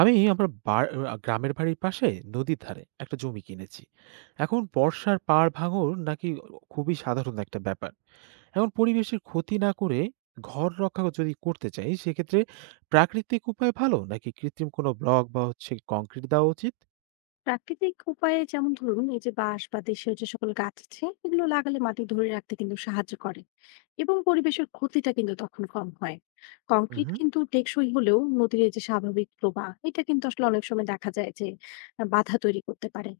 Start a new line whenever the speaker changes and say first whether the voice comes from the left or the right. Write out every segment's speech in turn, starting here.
right: আমি আমার বার আ গ্রামের বাড়ির পাশে নদীর ধারে একটা জমি কিনেছি। এখন বর্ষার পাড় ভাঙন নাকি খুবই সাধারণ একটা ব্যাপার। এখন পরিবেশের ক্ষতি না করে ঘর রক্ষা যদি করতে চাই সেক্ষেত্রে প্রাকৃতিক উপায় ভালো নাকি কৃত্রিম কোনো ব্লক বা হচ্ছে কংক্রিট দেওয়া উচিত?
left: প্রাকৃতিক উপায়ে যেমন ধরুন এই যে বাঁশ বা দেশীয় যে সকল গাছ আছে এগুলো লাগালে মাটি ধরে রাখতে কিন্তু সাহায্য করে। এবং পরিবেশের ক্ষতিটা কিন্তু তখন কম হয়। কংক্রিট
right: হুম।
left: কিন্তু টেকসই হলেও নদীর এই যে স্বাভাবিক প্রবাহ এটা কিন্তু আসলে অনেক সময় দেখা যায় যে বাধা তৈরি করতে পারে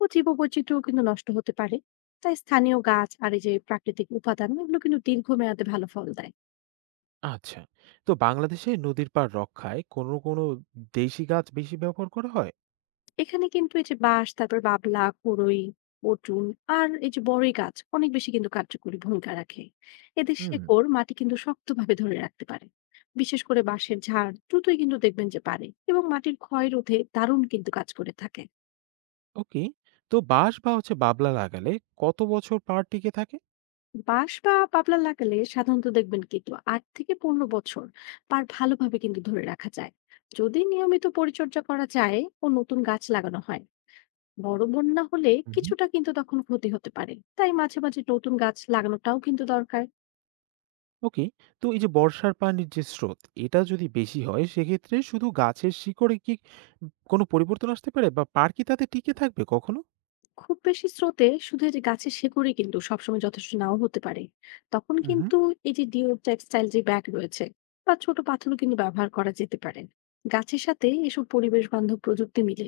left: ও জীববৈচিত্র্য কিন্তু নষ্ট হতে পারে। তাই স্থানীয় গাছ আর এই যে প্রাকৃতিক উপাদান এগুলো কিন্তু দীর্ঘমেয়াদে ভালো ফল দেয়।
right: আচ্ছা। তো বাংলাদেশে নদীর পাড় রক্ষায় কোনো দেশি গাছ বেশি ব্যবহার করা হয়?
left: এখানে কিন্তু এই যে বাঁশ, তারপর বাবলা, কুড়ই, পটুন আর এই যে বড়ই গাছ অনেক বেশি কিন্তু কার্যকরী ভূমিকা রাখে। এদের
right: হুম।
left: শেকড় মাটি কিন্তু শক্তভাবে ধরে রাখতে পারে। বিশেষ করে বাঁশের ঝাড় দ্রুতই কিন্তু দেখবেন যে পারে এবং মাটির ক্ষয় রোধে দারুণ কিন্তু কাজ করে থাকে।
right: ওকে। তো বাঁশ বা হচ্ছে বাবলা লাগালে কত বছর পাড় টিকে থাকে?
left: বাঁশ বা বাবলা লাগালে সাধারণত দেখবেন কিন্তু ৮ থেকে ১৫ বছর পার ভালোভাবে কিন্তু ধরে রাখা যায়। যদি নিয়মিত পরিচর্যা করা যায় ও নতুন গাছ লাগানো হয়। বড় বন্যা হলে কিছুটা কিন্তু তখন ক্ষতি হতে পারে, তাই মাঝে মাঝে নতুন গাছ লাগানোটাও কিন্তু দরকার।
right: ওকে। তো এই যে বর্ষার পানির যে স্রোত এটা যদি বেশি হয় সেক্ষেত্রে শুধু গাছের শিকড়ে কি কোনো পরিবর্তন আসতে পারে বা পার কি তাতে টিকে থাকবে কখনো?
left: খুব বেশি স্রোতে শুধু এই যে গাছের শেকড়ই কিন্তু সবসময় যথেষ্ট নাও হতে পারে। তখন
right: হুম।
left: কিন্তু এই যে ডিও টেক্সটাইল যে ব্যাগ রয়েছে বা ছোট পাথরও কিন্তু ব্যবহার করা যেতে পারে। গাছের সাথে এসব পরিবেশ বান্ধব প্রযুক্তি মিলে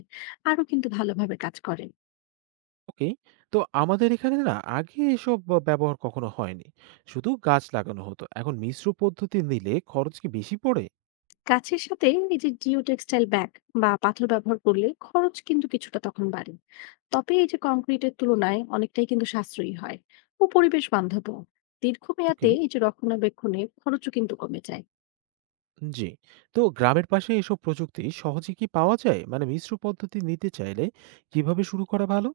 left: আরো কিন্তু ভালোভাবে কাজ করে।
right: ওকে। তো আমাদের এখানে না আগে ব্যবহার কখনো হয়নি, শুধু গাছ লাগানো হতো। এখন মিশ্র পদ্ধতি নিলে খরচ কি বেশি পড়ে?
left: কাছের সাথে এই যে জিও টেক্সটাইল ব্যাগ বা পাথর ব্যবহার করলে খরচ কিন্তু কিছুটা তখন বাড়ে। তবে এই যে কংক্রিটের তুলনায় অনেকটাই কিন্তু সাশ্রয়ী হয় ও পরিবেশ বান্ধব।
right: ওকে।
left: দীর্ঘমেয়াদে এই যে রক্ষণাবেক্ষণে খরচও কিন্তু কমে যায়।
right: জি। তো গ্রামের পাশে এসব প্রযুক্তি সহজে কি পাওয়া যায়? মানে মিশ্র পদ্ধতি নিতে চাইলে কিভাবে শুরু করা ভালো?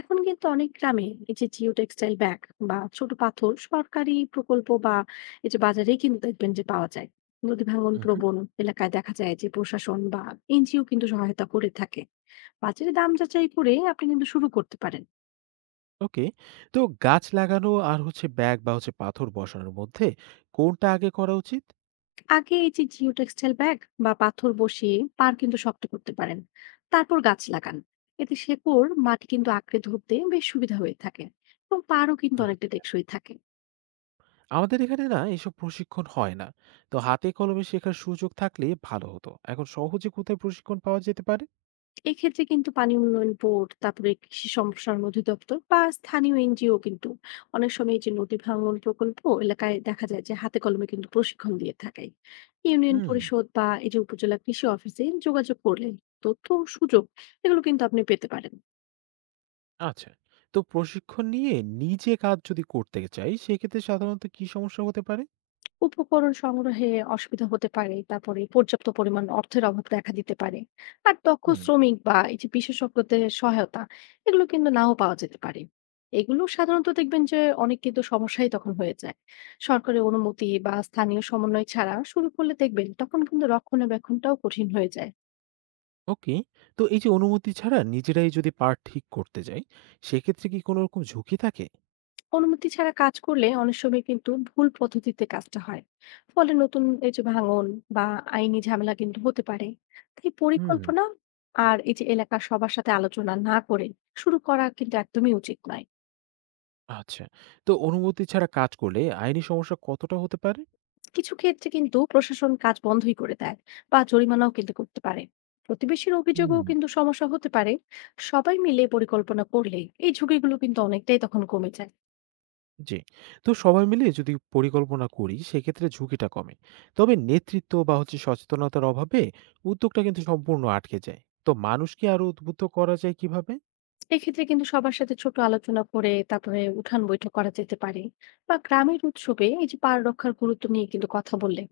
left: এখন কিন্তু অনেক গ্রামে এই যে জিও টেক্সটাইল ব্যাগ বা ছোট পাথর সরকারি প্রকল্প বা এই যে বাজারেই কিন্তু দেখবেন যে পাওয়া যায়। নদী ভাঙন প্রবণ এলাকায় দেখা যায় যে প্রশাসন বা এনজিও কিন্তু সহায়তা করে থাকে। বাজারে দাম যাচাই করে আপনি কিন্তু শুরু করতে পারেন।
right: ওকে। তো গাছ লাগানো আর হচ্ছে ব্যাগ বা হচ্ছে পাথর বসানোর মধ্যে কোনটা আগে করা উচিত?
left: আগে এই যে জিও টেক্সটাইল ব্যাগ বা পাথর বসিয়ে পার কিন্তু শক্ত করতে পারেন, তারপর গাছ লাগান। এতে শেকড় মাটি কিন্তু আঁকড়ে ধরতে বেশ সুবিধা হয়ে থাকে এবং পারও কিন্তু অনেকটা
right: আচ্ছা।
left: টেকসই থাকে।
right: আমাদের এখানে না এসব প্রশিক্ষণ হয় না। তো হাতে কলমে শেখার সুযোগ থাকলে ভালো হতো। এখন সহজে কোথায় প্রশিক্ষণ পাওয়া যেতে পারে?
left: এক্ষেত্রে কিন্তু পানি উন্নয়ন বোর্ড, তারপরে কৃষি সম্প্রসারণ অধিদপ্তর বা স্থানীয় এনজিও কিন্তু অনেক সময় এই যে নদী ভাঙন প্রকল্প এলাকায় দেখা যায় যে হাতে কলমে কিন্তু প্রশিক্ষণ দিয়ে থাকে। ইউনিয়ন
right: হুম।
left: পরিষদ বা এই যে উপজেলা কৃষি অফিসে যোগাযোগ করলে তথ্য ও সুযোগ এগুলো কিন্তু আপনি পেতে পারেন।
right: আচ্ছা। তো প্রশিক্ষণ নিয়ে নিজে কাজ যদি করতে চাই সেক্ষেত্রে সাধারণত কি সমস্যা হতে পারে?
left: উপকরণ সংগ্রহে অসুবিধা হতে পারে, তারপরে পর্যাপ্ত পরিমাণ অর্থের অভাব দেখা দিতে পারে। আর দক্ষ
right: হুম।
left: শ্রমিক বা এই যে বিশেষজ্ঞদের সহায়তা এগুলো কিন্তু নাও পাওয়া যেতে পারে। এগুলো সাধারণত দেখবেন যে অনেক কিন্তু সমস্যাই তখন হয়ে যায়। সরকারি অনুমতি বা স্থানীয় সমন্বয় ছাড়া শুরু করলে দেখবেন তখন কিন্তু রক্ষণাবেক্ষণটাও কঠিন হয়ে যায়।
right: ওকে। তো এই যে অনুমতি ছাড়া নিজেরাই যদি পার্ট ঠিক করতে যাই সেক্ষেত্রে কি কোনো রকম ঝুঁকি থাকে?
left: অনুমতি ছাড়া কাজ করলে অনেক সময় কিন্তু ভুল পদ্ধতিতে কাজটা হয়। ফলে নতুন এই যে ভাঙন বা আইনি ঝামেলা কিন্তু হতে পারে। তাই
right: হুম।
left: পরিকল্পনা আর এই যে এলাকার সবার সাথে আলোচনা না করে শুরু করা কিন্তু একদমই উচিত নয়।
right: আচ্ছা। তো অনুমতি ছাড়া কাজ করলে আইনি সমস্যা কতটা হতে পারে?
left: কিছু ক্ষেত্রে কিন্তু প্রশাসন কাজ বন্ধই করে দেয় বা জরিমানাও কিন্তু করতে পারে। প্রতিবেশীর
right: হুম।
left: অভিযোগও কিন্তু সমস্যা হতে পারে। সবাই মিলে পরিকল্পনা করলে এই ঝুঁকিগুলো কিন্তু অনেকটাই তখন কমে যায়।
right: জি। তো সবাই মিলে যদি পরিকল্পনা করি সেক্ষেত্রে ঝুঁকিটা কমে। তবে নেতৃত্ব বা হচ্ছে সচেতনতার অভাবে উদ্যোগটা কিন্তু সম্পূর্ণ আটকে যায়। তো মানুষকে আরো উদ্বুদ্ধ করা যায় কিভাবে?
left: এক্ষেত্রে কিন্তু সবার সাথে ছোট আলোচনা করে তারপরে উঠান বৈঠক করা যেতে পারে। বা গ্রামের উৎসবে এই যে পার রক্ষার গুরুত্ব নিয়ে কিন্তু কথা বললে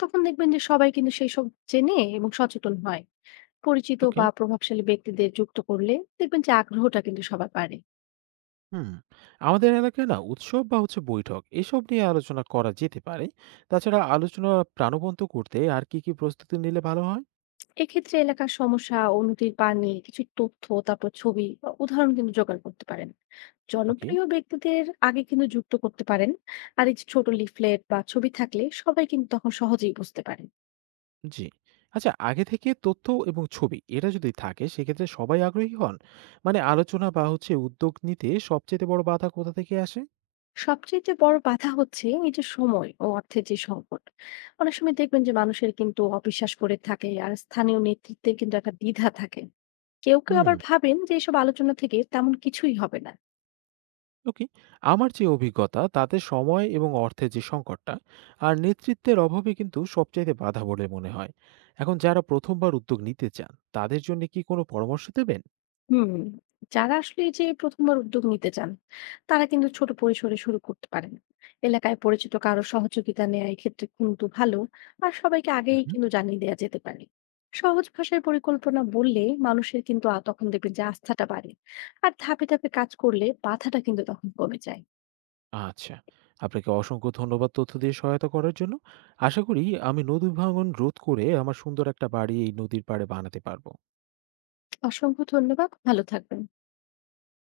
left: তখন দেখবেন যে সবাই কিন্তু সেই সব জেনে এবং সচেতন হয়। পরিচিত
right: ওকে।
left: বা প্রভাবশালী ব্যক্তিদের যুক্ত করলে দেখবেন যে আগ্রহটা কিন্তু সবার বাড়ে।
right: হুম। আমাদের এলাকায় না উৎসব বা হচ্ছে বৈঠক এসব নিয়ে আলোচনা করা যেতে পারে। তাছাড়া আলোচনা প্রাণবন্ত করতে আর কি প্রস্তুতি নিলে ভালো হয়?
left: এক্ষেত্রে এলাকার সমস্যা ও নদীর পানি কিছু তথ্য, তারপর ছবি বা উদাহরণ কিন্তু জোগাড় করতে পারেন।
right: ওকে।
left: জনপ্রিয় ব্যক্তিদের আগে কিন্তু যুক্ত করতে পারেন। আর এই যে ছোট লিফলেট বা ছবি থাকলে সবাই কিন্তু তখন সহজেই বুঝতে পারেন।
right: জি। আচ্ছা, আগে থেকে তথ্য এবং ছবি এটা যদি থাকে সেক্ষেত্রে সবাই আগ্রহী হন। মানে আলোচনা বা হচ্ছে উদ্যোগ নিতে সবচাইতে বড় বাধা কোথা থেকে আসে?
left: সবচেয়ে বড় বাধা হচ্ছে এই যে সময় ও অর্থের যে সংকট। অনেক সময় দেখবেন যে মানুষের কিন্তু অবিশ্বাস করে থাকে, আর স্থানীয় নেতৃত্বের কিন্তু একটা দ্বিধা থাকে। কেউ কেউ
right: হুম।
left: আবার ভাবেন যে এসব আলোচনা থেকে তেমন কিছুই হবে না।
right: ওকে। আমার যে অভিজ্ঞতা তাতে সময় এবং অর্থের যে সংকটটা আর নেতৃত্বের অভাবে কিন্তু সবচাইতে বাধা বলে মনে হয়। এখন যারা প্রথমবার উদ্যোগ নিতে চান তাদের জন্য কি কোনো পরামর্শ দেবেন?
left: হুম। যারা আসলে এই যে প্রথমবার উদ্যোগ নিতে চান তারা কিন্তু ছোট পরিসরে শুরু করতে পারেন। এলাকায় পরিচিত কারো সহযোগিতা নেওয়া এক্ষেত্রে কিন্তু ভালো। আর সবাইকে আগেই
right: হুম।
left: কিন্তু জানিয়ে দেওয়া যেতে পারে। সহজ ভাষায় পরিকল্পনা বললে মানুষের কিন্তু তখন দেখবেন যে আস্থাটা বাড়ে। আর ধাপে ধাপে কাজ করলে বাধাটা কিন্তু তখন কমে যায়।
right: আচ্ছা। আপনাকে অসংখ্য ধন্যবাদ তথ্য দিয়ে সহায়তা করার জন্য। আশা করি আমি নদী ভাঙন রোধ করে আমার সুন্দর একটা বাড়ি এই নদীর পাড়ে বানাতে পারবো।
left: অসংখ্য ধন্যবাদ, ভালো থাকবেন।